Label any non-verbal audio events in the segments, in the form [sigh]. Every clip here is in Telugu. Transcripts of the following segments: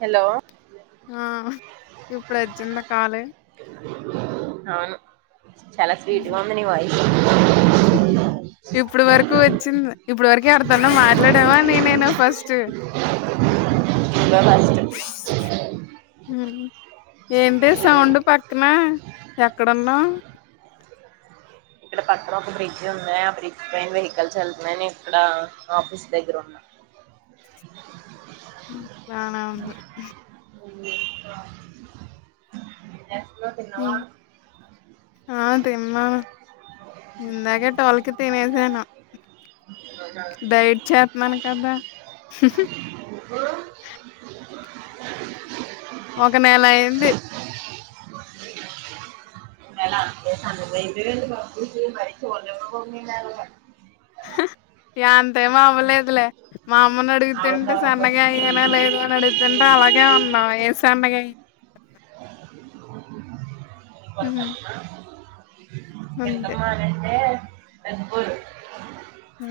హలో ఆ ఇప్పుడు వచ్చిందా కాల్ అవును చాలా హ్మ్. స్వీట్గా ఉంది. నీ వాయి ఇప్పుడు వరకు వచ్చింది ఇప్పుడు వరకే ఎవరితోనో మాట్లాడావా నేనేనా ఫస్ట్ నువ్వే ఫస్ట్ ఏంటే సౌండ్ పక్కన ఎక్కడున్నా ఇక్కడ పక్కన ఒక బ్రిడ్జ్ ఉంది. ఆ బ్రిడ్జ్ పైన వెహికల్స్ వెళ్తున్నాయి. నేను ఇక్కడ ఆఫీస్ దగ్గర ఉన్నా. బానే ఉంది ఏం చేస్తున్నావు తిన్నవా హ్మ్. ఆ తిన్నాను ఇందాకే టోల్కి తినేసాను. డైట్ చేతన్నాన్ కదా ఒక నెల అయింది ఒక వేళ అంత కన్నా సన్నగా అయిపోయావా ఏంటి కొంపతీసి మరి చూడలేవే బాబా నిన్ను అలగా హు ఇయ్ అంతే మావలేదులే మా అమ్మని అడుగుతుంటే ఆవుకావు సన్నగా అయ్యానా లేదా అని అడుగుతుంటే అవ్వ అలాగే ఉన్నావు ఏ సనగా అయ్య అయ్యావ్ అంతే ఎంతమ్మానంటే నాదిభూర్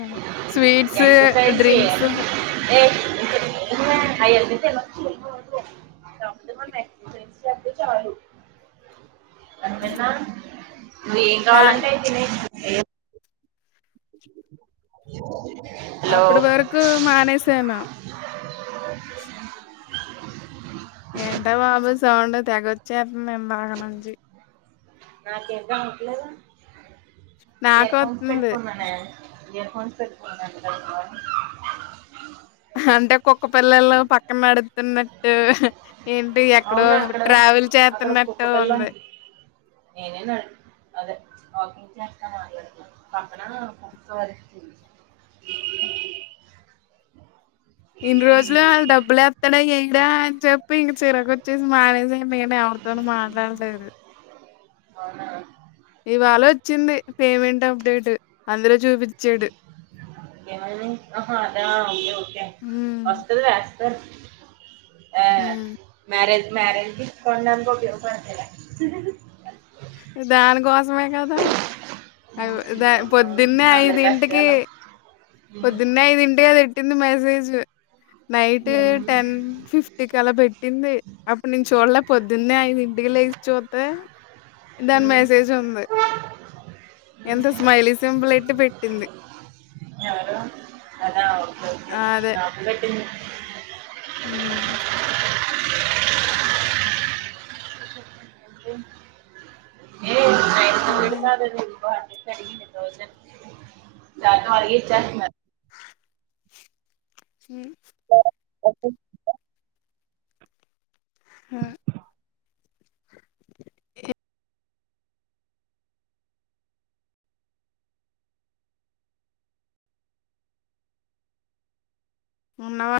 అదే. స్వీట్స్ ఎక్సర్సైజ్ డ్రింక్స్ చేయాలా హ్మ్. ఏ [unintelligible] ఐ అయిపోతే [unintelligible] ఫెస్ పడితే చాలు అన్ననా నువ్ ఏం కా కావాలంటే అది తినేయ్ ఏం హలో అప్పుడు వరకు మానేసను అ ఏంట బాబు సౌండ్ తెగొచ్చేతుంది ఇందాక నుంచి నాకు ఎక్కం ఉంట్లేదు ఇయర్ ఫోన్స్ నాకొత్తుంది. పెట్టుకున్ననే ఇయర్ ఫోన్స్ పెట్టుకున్నదంట కదా అంటే కుక్క పిల్లలు పక్కన నడుతున్నట్టు ఏంటి ఎక్కడో ట్రాక్ ట్రావెల్ చేతూన్నట్టు కుక్కల నేనేనాడు అదే వాకింగ్ చేస్తే మాట్లాడుతాను పక్కన కుక్క వరుస్తుంది [inaudible] ఇన్ని రోజులు వాళ్ళు డబ్బులు ఎత్తడా ఏయడా అని చెప్పి ఇంక చిరకు వచ్చేసి మానేశా నేనే ఉత్తను మాట్లాడట్లేదు అవునా రా ఇవాళ వచ్చింది పేమెంట్ అప్డేట్ అందరూ ఎవరిది ఆహా అద ఓకే ఓకే హ్మ్. వస్తది కదా అది ఆ హ్మ్. మ్యరేజ్ మ్యారేజ్ తీసుకో అన్నాకో ఇవ్వట్లేదా మే కదా అవే ద పొద్దున్నే అందరి ఐదింటికి కష్టాలు ఉమ్, పొద్దున్నే ఐదింటి అది పెట్టింది మెసేజ్ నైట్ ఏముంది టెన్ ఫిఫ్టీకి అలా పెట్టింది అప్పుడు నేను చూడలే పొద్దున్నే ఐదింటికి లేచి చూతే దాని ఉమ్, మెసేజ్ ఉంది ఉమ్. ఎంత స్మైలి సింపుల్ ఎట్టి పెట్టింది ఎవరు ఆదా ఓకే ఓకే ఆ నాక్కూడా ఎట్టింది అహం ఏ ఇంకేం [unintelligible] స [unintelligible] ఆ ఉన్నవా